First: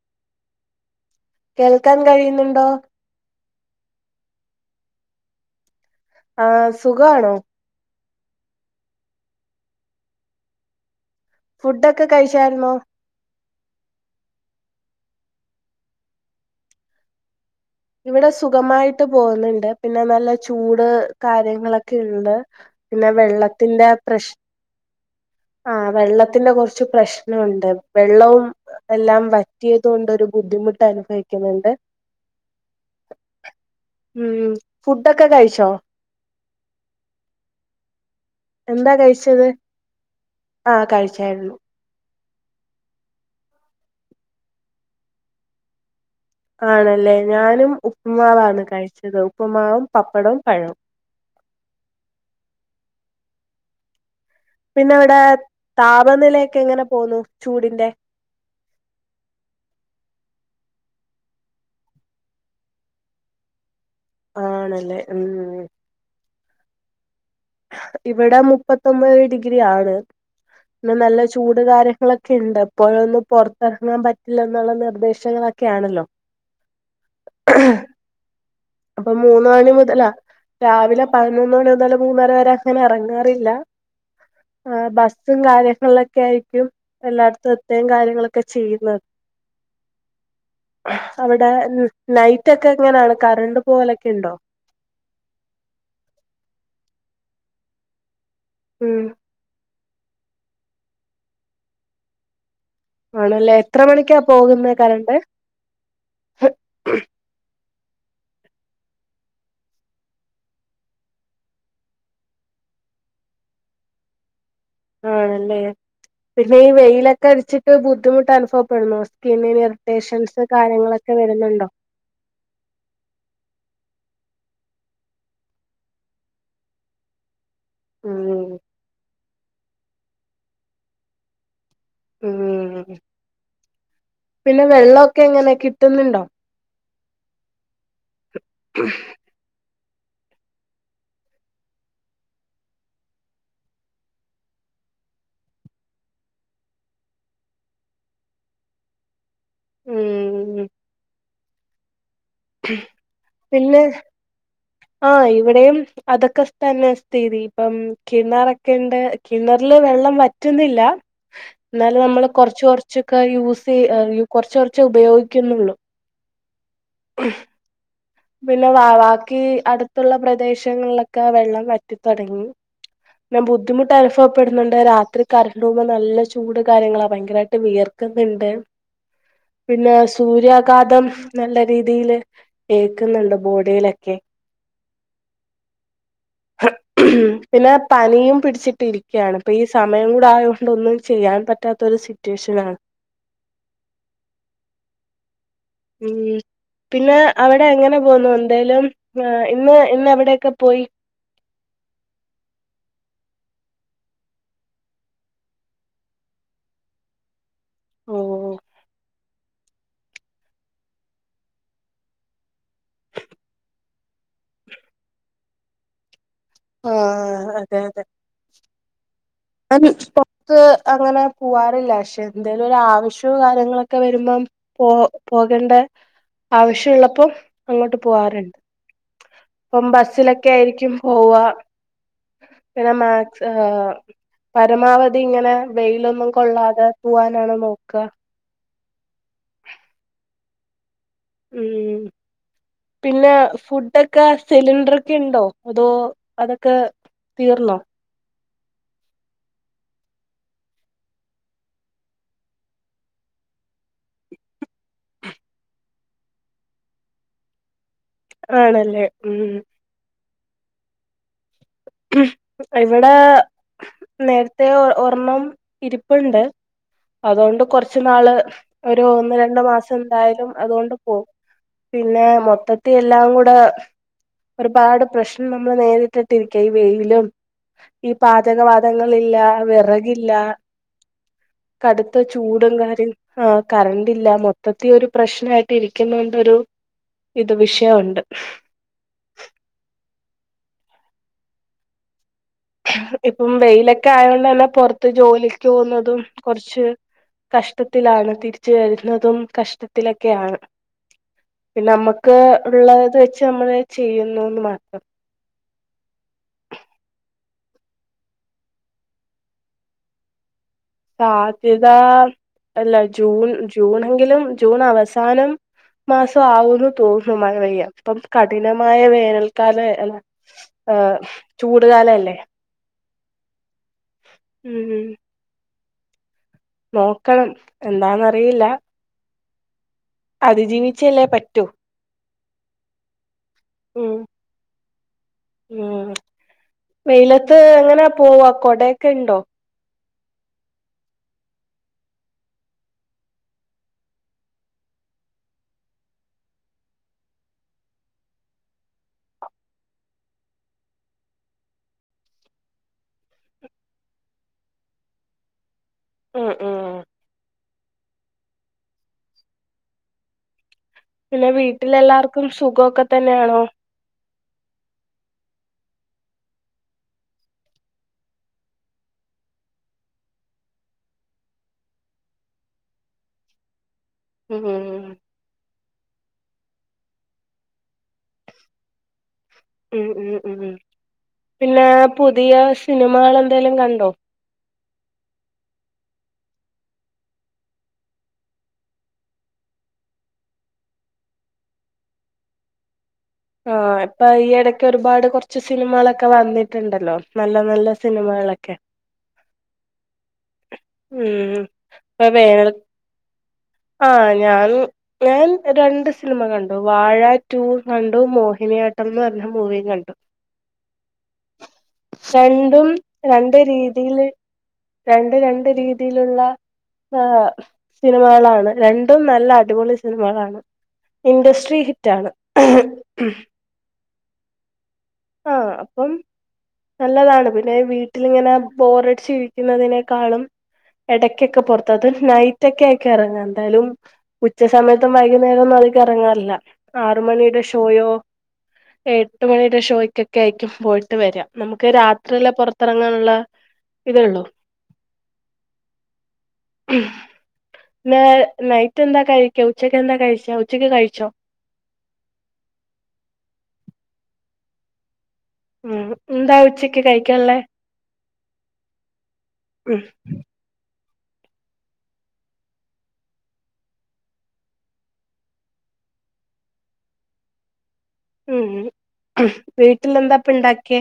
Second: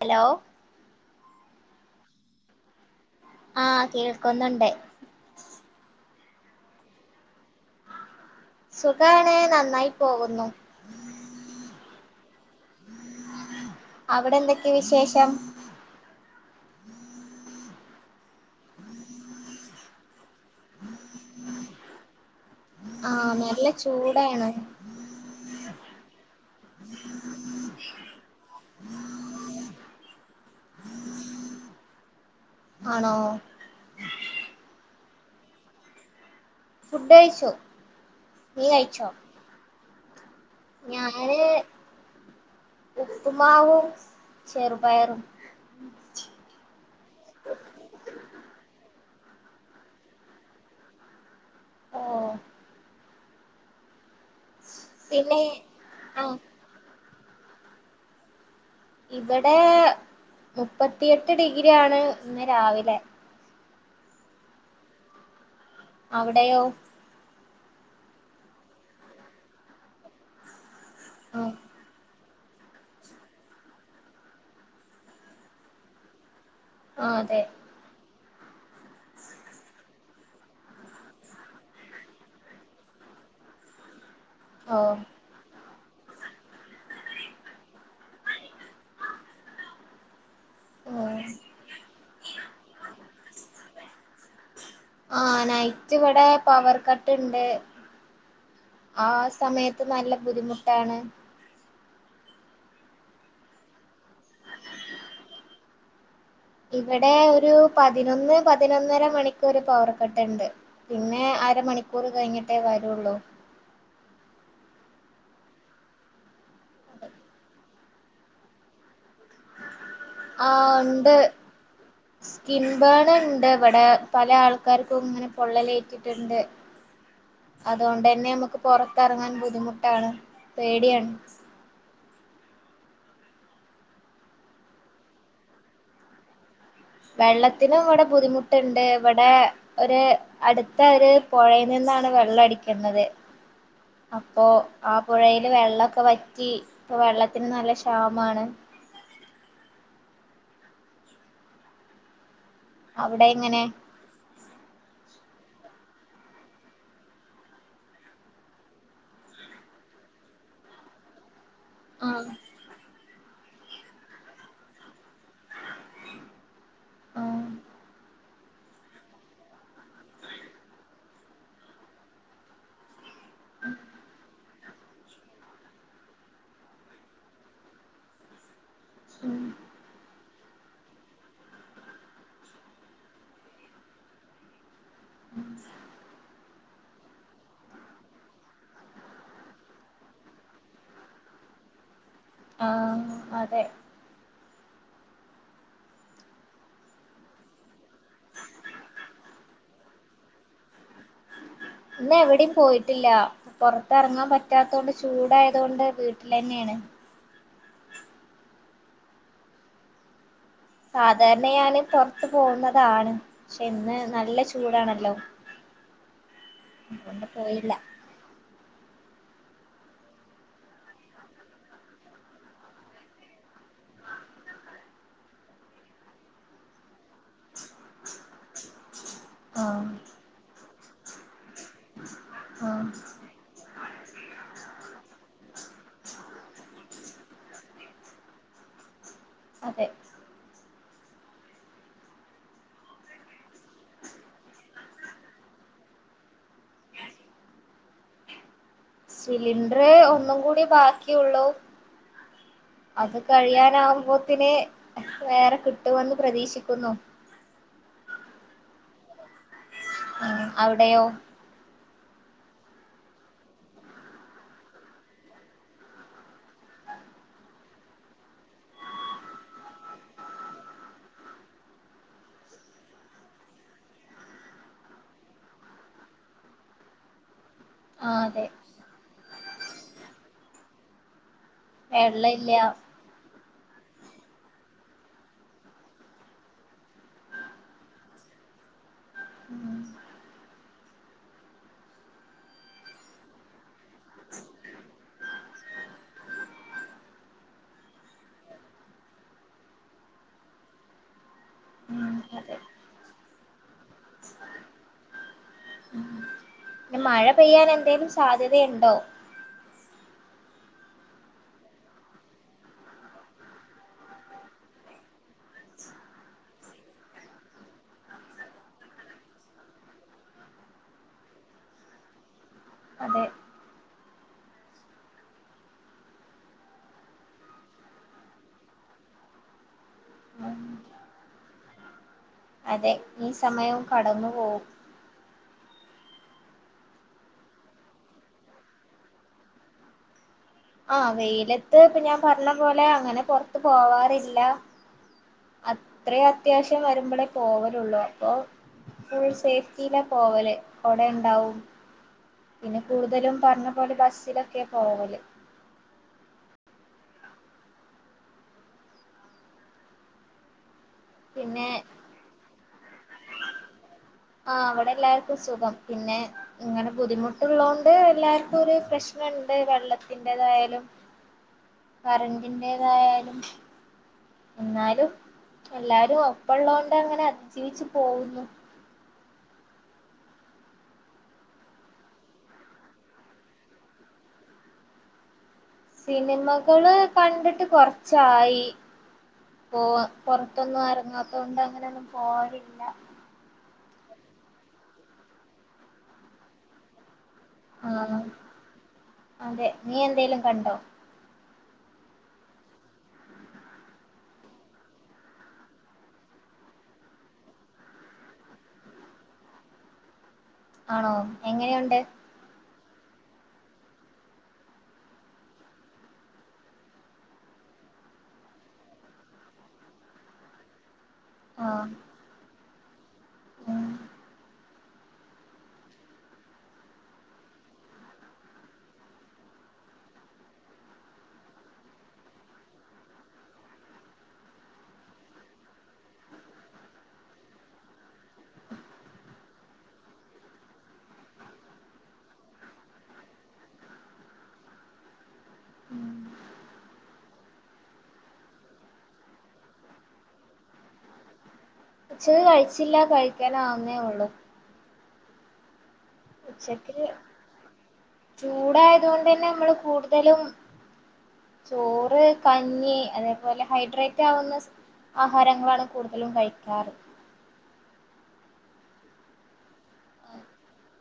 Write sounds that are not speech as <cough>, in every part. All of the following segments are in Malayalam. ഹലോ കേൾക്കാൻ കഴിയുന്നുണ്ടോ? ആ കേൾക്കുന്നുണ്ടേ ആ സുഖാണോ? സുഖാണ് നന്നായി പോകുന്നു ഫുഡൊക്കെ കഴിച്ചാരുന്നോ അവിടെന്തെക്കെ വിശേഷം? ഇവടെ സുഗമായിട്ട് പോന്നിണ്ട് പിന്നെ നല്ല ചൂട് കാര്യങ്ങളൊക്കെയുണ്ട് പിന്നെ ആഹ് നല്ല വെള്ളത്തിന്റെ പ്രശ് ചൂടാണ് ആഹ് വെള്ളത്തിന്റെ കൊറച്ച് പ്രശ്നൊണ്ട് വെള്ളവും എല്ലാം വറ്റിയതോണ്ടൊരു ബുദ്ധിമുട്ടനുഭവിക്കുന്നൊണ്ട്. ആണോ? ഫുഡെക്കെ കഴിച്ചോ ഫുഡഴിച്ചോ എന്താ കഴിച്ചത് ആഹ് ഞാന് കഴിച്ചാരുന്നു ഉപ്പുമാവും ചെറുപയറും. ആണല്ലേ ഞാനും ഉപ്പുമാവാണ് കഴിച്ചതും. ഉപ്പുമാവും പപ്പടവും പഴവും. ഓ പിന്നെയവടെ പിന്നെ ആഹ് താപനിലയൊക്കെ എങ്ങനെ പോന്നു? ചൂടിന്റെ ഇവടെ മുപ്പത്തിയെട്ട് ഡിഗ്രിയാണ് ഇന്ന് രാവിലെ. ആണല്ലേ ഉം ഉം അവടെയോ? ഇവടെ മുപ്പത്തൊമ്പത് ഡിഗ്രി ആണ്. ഇന്ന് നല്ല ആഹ് ചൂട് കാര്യങ്ങളൊ ക്കെണ്ടിപ്പോഴൊന്ന് പൊറത്തിറങ്ങാൻ പറ്റില്ലെന്നൊള്ള നിർദ്ദേശങ്ങളക്കെയാണല്ലോ? ആഹ് അതെ അപ്പോ മൂന്ന് മണി മുതലാ രാവിലെ പതിനൊന്ന് മണി മുതല് മൂന്നര വരെ അങ്ങനെറങ്ങാറില്ലാ. ഓ ആഹ് ബസ്സും <unintelligible> ള്ളൊക്കെയായിറ്റും എല്ലാടത്തും എത്തുകയും കാര്യങ്ങളൊക്കെ ചെയ്യുന്ന ഓ അവടെ നൈറ്റെക്കെ എങ്ങെനാണ്? കരണ്ട് പോലെക്കെണ്ടോ? ആഹ് നൈറ്റിവടെ പവർ കട്ടുണ്ട് ഉം ആ സമയ ത്ത് നല്ല ബുദ്ധിമുട്ടാണ് ആണല്ലേ എത്ര മണിക്കാ പോകുന്നേ കരണ്ട്? ഇവടെ ഒരു പതിനൊന്ന് പതിനൊന്നര മണിക്കൂർ പവർക്കട്ട്ണ്ട്. പിന്നെ അരമണിക്കൂറ് കഴിഞ്ഞിട്ടേ വരുള്ളൂ. ആണല്ലേ പിന്നെയി വെയിലെക്കെയടിച്ചിട്ട് ബുദ്ധിമുട്ട് അനുഭവപ്പെടുന്നോ സ്കിന്നിന് ഇറിറ്റേഷൻസ് ആഹ് കാര്യങ്ങളൊക്കെ ഉണ്ട് വരുന്നുണ്ടോ സ്കിൻബേണ്‌ ഇണ്ട് ഇവടെ. പല ആൾക്കാർക്കും ഇങ്ങനെ പൊള്ളലേറ്റിട്ടുണ്ട് അതുകൊണ്ട് തന്നെ ഉം നമുക്ക് പുറത്തിറങ്ങാൻ ബുദ്ധിമുട്ട് ട്ടാണ് പേടിയാണ് ഊം പിന്നെ വെള്ളൊക്കെ എങ്ങനെ കിട്ടുന്നുണ്ടോ വെള്ളത്തിനും ഇവിടെ ബുദ്ധിമു ട്ടുണ്ട് ഇവടെ ഒര് അടുത്ത ഒരു പൊഴയിൽ നിന്നാണ് വെള്ളം അടിക്കുന്നത് അപ്പൊ ആ പുഴയില് വെള്ളിക്കെ വറ്റി ഇപ്പൊ വെള്ളത്തിന് നല്ല ക്ഷാമാണ് ഉം അവിടെ എങ്ങനെ പിന്നെ ആ ഇവിടെയും അതൊക്കെ തന്നെ സ്ഥിതി ഇപ്പം കിണറൊക്കെ ഇണ്ട് കിണറില് വെള്ളം വറ്റുന്നില്ല എന്നാലും നമ്മള് ആഹ് കൊറച്ച് കൊറച്ച് ക്കെ യൂസ് കൊറച്ച് കൊറച്ച് ഉപയോഗിക്കുന്നുള്ളൂ ഉം ആഹ് പിന്നെ വാവാക്കി അടുത്ത്ള്ള പ്രദേശങ്ങളിലൊക്കെ വെള്ളം വറ്റിത്തൊടങ്ങി ബുദ്ധിമുട്ട് അൽഫം പ്പെടുന്നുണ്ട് രാത്രി കരണ്ട് പോകുമ്പോ നല്ല ചൂട് കാര്യങ്ങളാ ഭയങ്കരായിട്ട് വിയർക്ക്ന്ന്ണ്ട് ഉം പിന്നെ സൂര്യാഘാതം നല്ല രീതിയില് തേക്കുന്നുണ്ട് ബോഡിയിലൊക്കെ ഹ പിന്നെ പനിയും പിടിച്ചിട്ടിരിക്ക്യാണ് ഇപ്പൊ ഈ സമയം കൂടെ ആയതുകൊണ്ട് ഒന്നും ചെയ്യാൻ പറ്റാത്ത ഒരു സ്വിറ്റ് ആഹ് അതെ ഉം പിന്നെ അവടെ എങ്ങനെ പോന്നു എന്തേലും ഇന്ന് ഇന്ന് എവിടെയൊക്കെ പോയി ഇന്ന് എവിടീം പോയിട്ടില്ല പൊറത്ത് എറങ്ങാ പറ്റാത്തോണ്ട് ചൂടായത് കൊണ്ട് വീട്ടിലെന്നേണ് ഓഹ് സാധാരണ ഞാന് പൊറത്ത് പോവുന്നതാണ് ക്ഷെ ഇന്ന് നല്ല ചൂടാണല്ലോ അതുകൊണ്ട് ആഹ് പോയില്ല അതെ അതെ ആൻ പൊറ്ത്ത് അങ്ങനെ പുവാറില്ല ക്ഷെ എന്തേലും ഒരു ആവശ്യോ കാര്യങ്ങളൊക്കെ വെരുമ്പം പോ പോകേണ്ടെ ആവശ്യ ഉള്ളപ്പോം അങ്ങോട്ട് പോവാറ്ണ്ട് ഇപ്പം ആഹ് ബസ്സിലൊക്കെ ആയിരിക്കും <unintelligible> പോവാ ആഹ് പിന്നെ മാക്സ് ആ ആ പരമാവധി ഇങ്ങനെ വെയിലൊന്നും കൊള്ളാതെ പോവാനാണ് നോക്കുക അതെ ഉം പിന്നെ ഫുഡൊക്കെ സിലിണ്ടർ ഒക്കെ ഉണ്ടോ അതോ അതൊക്കെ തീർന്നോ സിലിണ്ടർ ഒന്നും കൂടി ബാക്കിയുള്ളൂ അത് കഴിയാനാവകുമ്പോത്തിന് വേറെ കിട്ടുമെന്ന് പ്രതീക്ഷിക്കുന്നു ആണല്ലേ ഉം ഉം അവിടെയോ ഇവിടെ നേരത്തെ ഒരെണ്ണം ഇരിപ്പുണ്ട് അതുകൊണ്ട് കൊറച്ച് നാള് ഒരു ഒന്ന് രണ്ട് മാസം എന്തായാലും അതുകൊണ്ട് പോവും പിന്നെ മൊത്തത്തി എല്ലാം കൂടെ ഒരുപാട് പ്രശ്നം നമ്മൾ നേരിട്ടിട്ട് ഇരിക്ക- ഈ വെയിലിലും ഈ ആ അതെ പാചകവാതങ്ങള് <unintelligible> വിറകില്ല കടുത്ത വെള്ള ഇല്ല ചൂടും കാര്യ ആ കറന്റ്‌ ഇല്ല മൊത്തത്തി ഒരു പ്രശ്നായിട്ട് ഇരിക്കുന്നോണ്ടൊരു ഇത് വിഷയൊണ്ട് ഉം ഇപ്പം വെയിലൊക്കെ ആയോണ്ട് തന്നെ പൊറത്ത് ജോലിക്ക് പോകുന്നതും കുറച്ച് കഷ്ടത്തിലാണ് തിരിച്ച് വരുന്നതും കഷ്ടത്തിലൊക്കെയാണ്, പിന്നെ ഉം നമക്ക് അതെ ഉള്ളത് വെച്ച് നമ്മള് ചെയ്യുന്നുന്ന് മാത്രം. പിന്നെ മഴ പെയ്യാൻ എന്തേലും സാധ്യതയുണ്ടോ? സാധ്യത അല്ല ജൂൺ ജൂണെങ്കിലും ജൂൺ അവസാനം മാസം ആവുന്ന് തോന്നു മഴ പെയ്യാൻ, ഇപ്പം കഠിനമായ വേനൽക്കാലം അല്ല ഏഹ് ചൂടുകാലല്ലേ അതെ നോക്കണം എന്താന്നറിയില്ല ഉം അതിജീവിച്ചല്ലേ പറ്റൂ അതെ ഈ സമയവും ഉം കടന്നു പോവും ഉം വെയിലത്ത് എങ്ങനാ പോവാ കൊടയൊക്കെ ഇണ്ടോ? ആഹ് വെയിലത്ത് ഇപ്പൊ ഞാൻ പറഞ്ഞ പോലെ അങ്ങനെ പൊറത്ത് പോവാറില്ല അത്രേ അത്യാവശ്യം വരുമ്പളേ പോവലുള്ളൂ അപ്പൊ ഫുൾ സേഫ്റ്റിയിലാ പോവല് കൊടെണ്ടാവും പിന്നെ കൂടുതലും പറഞ്ഞ പോലെ ബസ്സിലൊക്കെയാ പോവല് ഉം ഉം പിന്നെ വീട്ടിൽ എല്ലാർക്കും സുഖ ഖൊക്കെ തന്നെയാണോ ആഹ് അവിടെ എല്ലാർക്കും സുഖം, പിന്നെ ഇങ്ങനെ ബുദ്ധിമുട്ടള്ളോണ്ട് എല്ലാക്കും ഒരു പ്രശ്നിണ്ട് വെള്ളത്തിന്റെതായാലും കറന്റിന്റെതായാലും ഉം എല്ലാരും ഒപ്പ ഉള്ളോണ്ട് അങ്ങനെ അതിജീവിച്ചു പോവുന്നു ഉം ഉം ഉം പിന്നെ പുതിയ സിനിമകൾ എന്തേലും കണ്ടോ? സിനിമകള് കണ്ടിട്ട് കൊറച്ചായി പോ പൊറത്തൊന്നും എറങ്ങാത്തോണ്ട് അങ്ങനെയൊന്നും പോവലില്ല ആ ഇപ്പൊ ഈ ഇടക്ക് ഒരുപാട് കൊറച്ച് സിനിമകളൊക്കെ വന്നിട്ടുണ്ടല്ലോ നല്ല നല്ല ആഹ് സിനിമകളൊക്കെ അതെ നീ എന്തേലും കണ്ടോ ഉം അ വേനൽ ആഹ് ഞാൻ ഞാൻ രണ്ട് സിനിമ കണ്ടു വാഴ ടു വൺ മോഹിനിയാട്ടം എന്ന് പറഞ്ഞ മൂവിയും കണ്ടു. ആണോ എങ്ങനെയുണ്ട് രണ്ടും രണ്ട് രീതിയില് രണ്ട് രണ്ട് രീതിയിലുള്ള ഏഹ് സിനിമകളാണ്, രണ്ടും നല്ല അടിപൊളി സിനിമകളാണ്. ഇൻഡസ്ട്രി ആഹ് ഹിറ്റാണ് ഉം ഉം ആഹ് അപ്പം നല്ലതാണ്, പിന്നെ വീട്ടിലിങ്ങനെ ബോറടിച്ച് ഇരിക്കുന്നതിനേക്കാളും എടയ്ക്കൊക്കെ പൊറത്ത് അത് നൈറ്റ്‌ ഒക്കെയായിക്കും എറങ്ങാ എന്തായാലും ഉച്ച സമയത്തും വൈകുന്നേരൊന്നും അധികം എറങ്ങാറില്ല ആറ് മണിടെ ഷ ഷോയോ എട്ട് മണിയുടെ ഷോയ്ക്കൊക്കെ ആയിക്കും പോയിട്ട് വരാ, നമുക്ക് രാത്രിയില് പൊറത്തിറങ്ങാനിള്ള ഇതേ ഉള്ളൂ, ഉം പി പിന്നെ നൈറ്റ് എന്താ കഴിക്കാൻ ഉച്ചക്ക് എന്താ കഴിച്ചേ ഉച്ചക്ക് കഴിച്ചോ? ഉച്ചക്ക് കഴിച്ചില്ല കഴിക്കാൻ ആവുന്നേ ഉള്ളൂ. ഉം എന്താ ഉച്ചക്ക് കഴിക്കാനുള്ളേ ചൂടായതു കൊണ്ട് തന്നെ നമ്മള് ഉം കൂടുതലും ചോറ് കഞ്ഞി അതേപോലെ ഹൈഡ്രേറ്റ് ആവുന്ന ആഹാരങ്ങളാണ് കൂടുതലും കഴിക്കാറ് ഉം വീട്ടിലെന്താപ്പെ ഇണ്ടാക്കിയേ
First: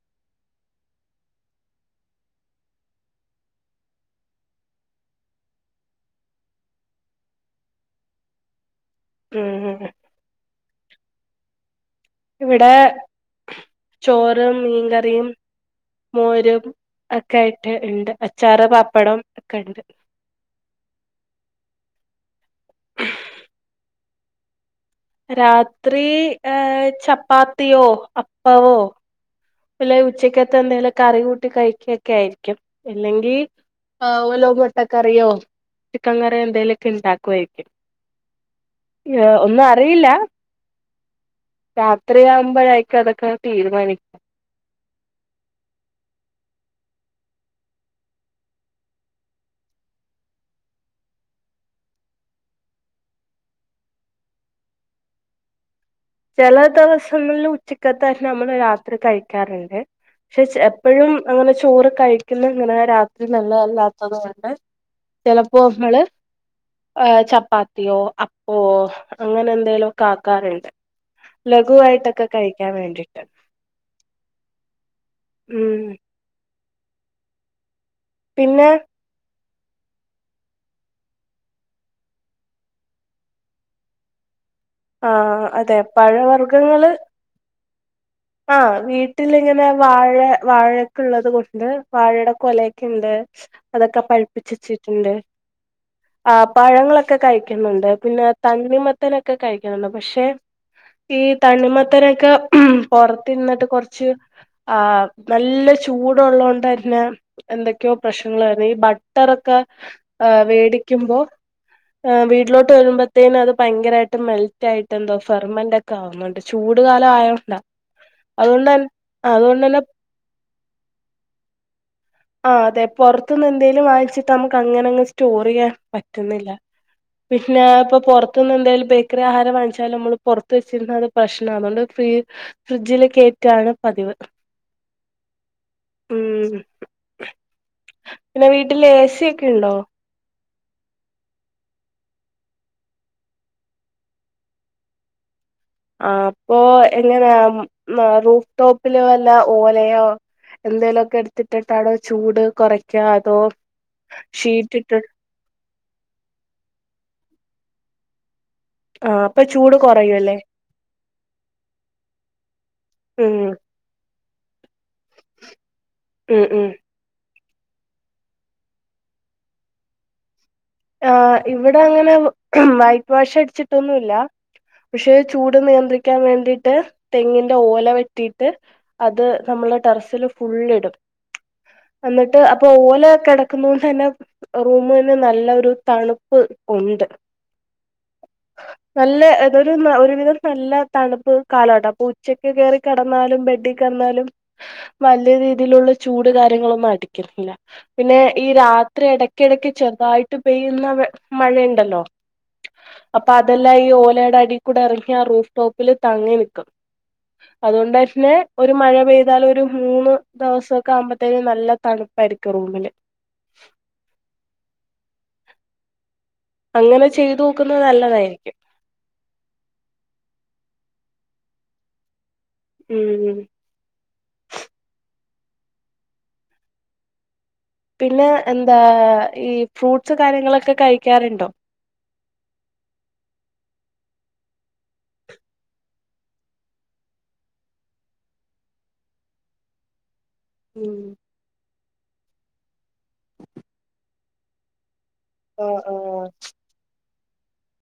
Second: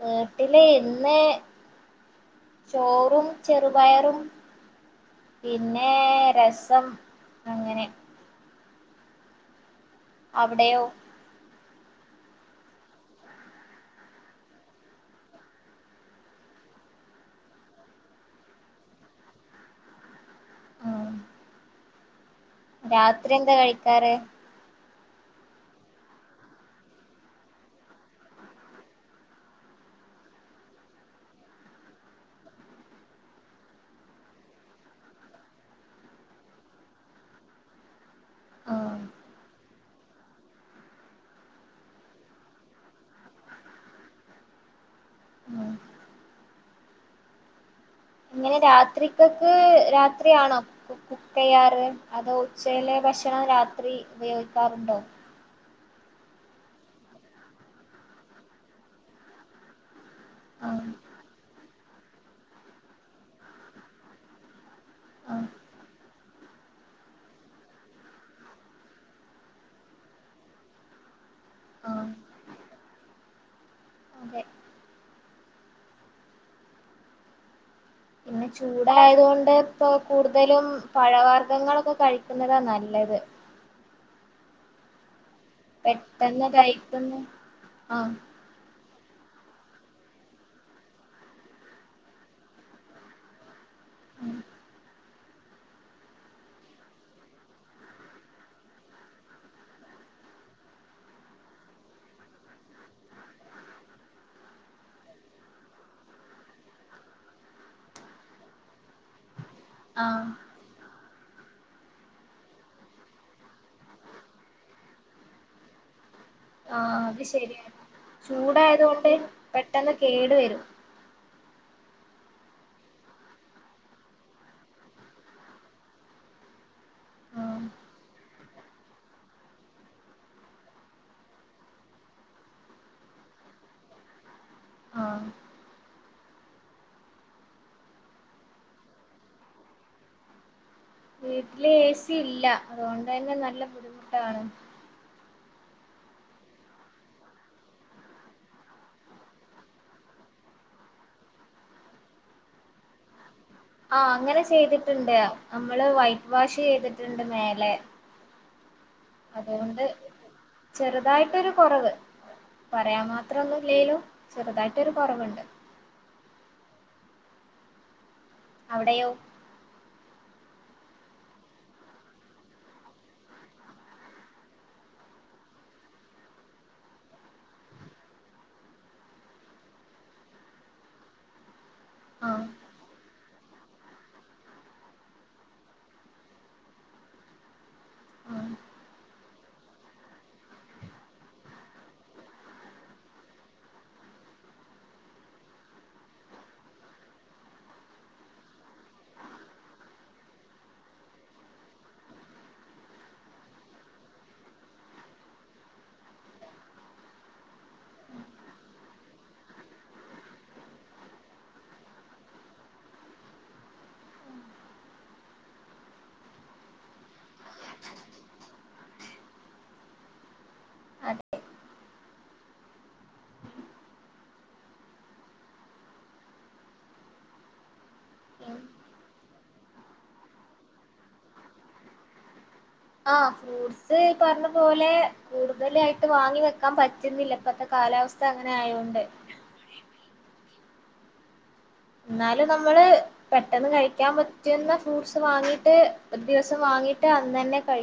വീട്ടില് ഇന്ന് ചോറും ചെറുപയറും പിന്നെ രസം അങ്ങനെ ഉം അവടെയോ ഇവടെ ചോറ് മീൻകറിയും മോരും ഒക്കെയായിട്ട് ഇണ്ട് അച്ചാറ്, പപ്പടം ഒക്കെ ഇണ്ട് ആഹ് രാത്രി എന്താ കഴിക്കാറ് രാത്രി ഏഹ് ചപ്പാത്തിയോ അപ്പവോ അല്ലാ ഉച്ചക്കത്തെ എന്തേലൊക്കെ കറി കൂട്ടി കഴിക്കൊക്കെ ആയിരിക്കും അല്ലെങ്കി ഏഹ് ഓലോ മൊട്ടക്കറിയോ ചിക്കൻ കറിയോ എന്തേലൊക്കെ ഇണ്ടാക്കുവായിരിക്കും. ആഹ് <unintelligible> അറിയില്ല രാത്രി ആവുമ്പാഴായിരിക്കും അതൊക്കെ തീരുമാനി ഉം ഇങ്ങനെ രാത്രിക്കൊക്കെ രാത്രിയാണോ കുക്ക് ചെയ്യാറ് അതോ ഉച്ചയിലെ ഭക്ഷണം രാത്രി ഉപയോഗിക്കാറുണ്ടോ ചെല ദെവസങ്ങളിൽ ഉച്ചക്കത്തെ നമ്മള് രാത്രി കഴിക്കാറുണ്ട് പക്ഷേ ആഹ് എപ്പഴും അങ്ങനെ ചോറ് കഴിക്കുന്ന ഇങ്ങനെ രാത്രി നല്ലത് അല്ലാത്തത് കൊണ്ട് ആഹ് ചെലപ്പോ നമ്മള് ചപ്പാത്തിയോ അപ്പവോ അങ്ങനെ എന്തേലെക്കെ ആക്കാറുണ്ട് ആഹ് ലഘുവായിട്ടൊക്കെ കഴിക്കാൻ വേണ്ടിട്ട് അതെ ഉം പിന്നെ ചൂടായത് കൊണ്ട് ഇപ്പൊ കൂടുതലും പഴവർഗ്ഗങ്ങളൊക്കെ കഴിക്കുന്നതാ നല്ലത് ആ അതെ പഴവർഗങ്ങള് ആ ആ വീട്ടിലിങ്ങനെ വാഴ വാഴയൊക്കെ ഒള്ളത് കൊണ്ട് വാഴയുടെ കൊലയൊക്കെ ഒണ്ട് അതൊക്കെ ഉം പഴിപ്പിച്ച് വെച്ചിട്ടുണ്ട് ആ പഴങ്ങളൊക്കെ കഴിക്കുന്നുണ്ട് പിന്നെ തണ്ണിമത്തനൊക്കെ കഴിക്കുന്നുണ്ട് പക്ഷേ തണ്ണിമത്തനൊക്കെ ഉം പൊറത്തിരിന്നിട്ട് കൊറച്ച് ആ നല്ല ചൂട് ഒള്ളകൊണ്ട് തന്നെ എന്തൊക്കെയോ പ്രശ്നങ്ങള് ഈ ബട്ടറൊ ക്കെ ആഹ് മേടിക്കുമ്പോ ആ വീട്ടിലോട്ട് വരുമ്പഴത്തേന് അത് ഭയങ്കരായിട്ട് മെൽറ്റായിട്ട് എന്തോ ഫെർമെന്റ് ഒക്കെ ആവുന്നുണ്ട് ചൂട് കാലം ആയോണ്ടാ അതുകൊണ്ട് തന്നെ ചൂടായതോണ്ട് പെട്ടെന്ന് കേട് വരും ആ അതെ പൊറത്തന്ന് എന്തേലും വായിച്ചിട്ട് നമക്ക് അങ്ങനെ അങ്ങ് സ്റ്റോർ ചെയ്യാൻ പറ്റുന്നില്ലാ ആഹ് പിന്നേ ഇപ്പം പൊറ ത്തന്ന് എന്തേലും ബേക്കറി ആഹാരം വാങ്ങിച്ചാലും നമ്മള് പൊറത്ത് വെച്ചിരുന്നാ അത് പ്രശ്നാ അതൊണ്ട് ഫ്രീ ഫ്രിഡ്ജില് കേറ്റാണ് പതിവ് ആ ഉം പിന്നെ വീട്ടില് എസിയൊക്കെ ഒണ്ടോ വീട്ടില് എ സി ഇല്ല അത് കൊണ്ട് തന്നെ നല്ല ബുദ്ധിമുട്ടാണ് ആ അപ്പൊ എങ്ങനാ ആ റൂഫ് ടോപ്പില് വല്ലാ ഓലയോ എന്തോലുമൊക്കെ എടുത്തിട്ടിട്ടാണോ ചൂട് കൊറയ്ക്കാ അതോ ആ അങ്ങനെ ഷീറ്റ് ഇട്ട് ചെയ്തിട്ടുണ്ട് അ നമ്മള് വൈറ്റ് വാഷ് ചെയ്തിട്ടുണ്ട് മേലെ ആ അപ്പൊ ചൂട് അതുകൊണ്ട് കുറയുംല്ലേ ചെറുതായിട്ടൊരു കുറവ് പറയാൻ ഉം മാത്രം ഒന്നും ഇല്ലേലും ചെറുതായിട്ടൊരു കുറവുണ്ട് ഉം ഉം അവിടെയോ ആ ഇവിടെ അങ്ങനെ വൈറ്റ് വാഷ് അടിച്ചിട്ടൊന്നുമല്ല പക്ഷെ ചൂട് നിയന്ത്രിക്കാൻ വേണ്ടിയിട്ട് തെങ്ങിന്റെ ഓല വെട്ടിയിട്ട് അത് നമ്മുടെ ടെറസില് ഫുള്ളിടും എന്നിട്ട് ആഹ് അപ്പൊ ഓല കിടക്കുന്നൊണ്ട് തന്നെ റൂമിന് നല്ല ഒരു തണുപ്പ് ഉണ്ട് ആഹ് നല്ല തരു ഒരുവിധം നല്ല തണുപ്പ് കാലഘട്ട അപ്പൊ ഉച്ചക്ക് കയറി കടന്നാലും ബെഡികടന്നാലും വല്യ രീതിയിലുള്ള ചൂട് കാര്യങ്ങളൊന്നും അടിക്കത്തില്ല പിന്നെ ഈ രാത്രി ഇടക്ക് ഇടക്ക് ചെറുതായിട്ട് ഇട്ട് പെയ്യുന്ന മഴയുണ്ടല്ലോ അപ്പൊ അതെല്ലാം ഈ ഓലയുടെ അടി കൂടെ ഇറങ്ങി ആ റൂഫ് ടോപ്പില് തങ്ങി നിക്കും അതുകൊണ്ട് തന്നെ ഒരു മഴ പെയ്താൽ ഒരു മൂന്ന് ദിവസൊക്കെ ആവുമ്പോത്തേന് നല്ല തണുപ്പായിരിക്കും റൂമില് അങ്ങനെ ചെയ്തു നോക്കുന്നത് നല്ലതായിരിക്കും അതെ ഉം പിന്നെ ഉം എന്താ ഈ ഫ്രൂട്ട്സ് കാര്യങ്ങളൊക്കെ കഴിക്കാറുണ്ടോ ആ ഫ്രൂട്സ് പറഞ്ഞ പോലെ കൂടുതലായിട്ട് വാങ്ങി വെക്കാൻ പറ്റുന്നില്ല ഇപ്പത്തെ കാലാവസ്ഥ അങ്ങനെ ആയോണ്ട് ഉം എന്നാല് നമ്മള് പെട്ടെന്ന് കഴിക്കാൻ പറ്റുന്ന ഫ്രൂട്ട്സ് വാങ്ങിയിട്ട് ആഹ് ആഹ് ദിവസം വാങ്ങിട്ട് അന്ന് തന്നെ കഴിക്കും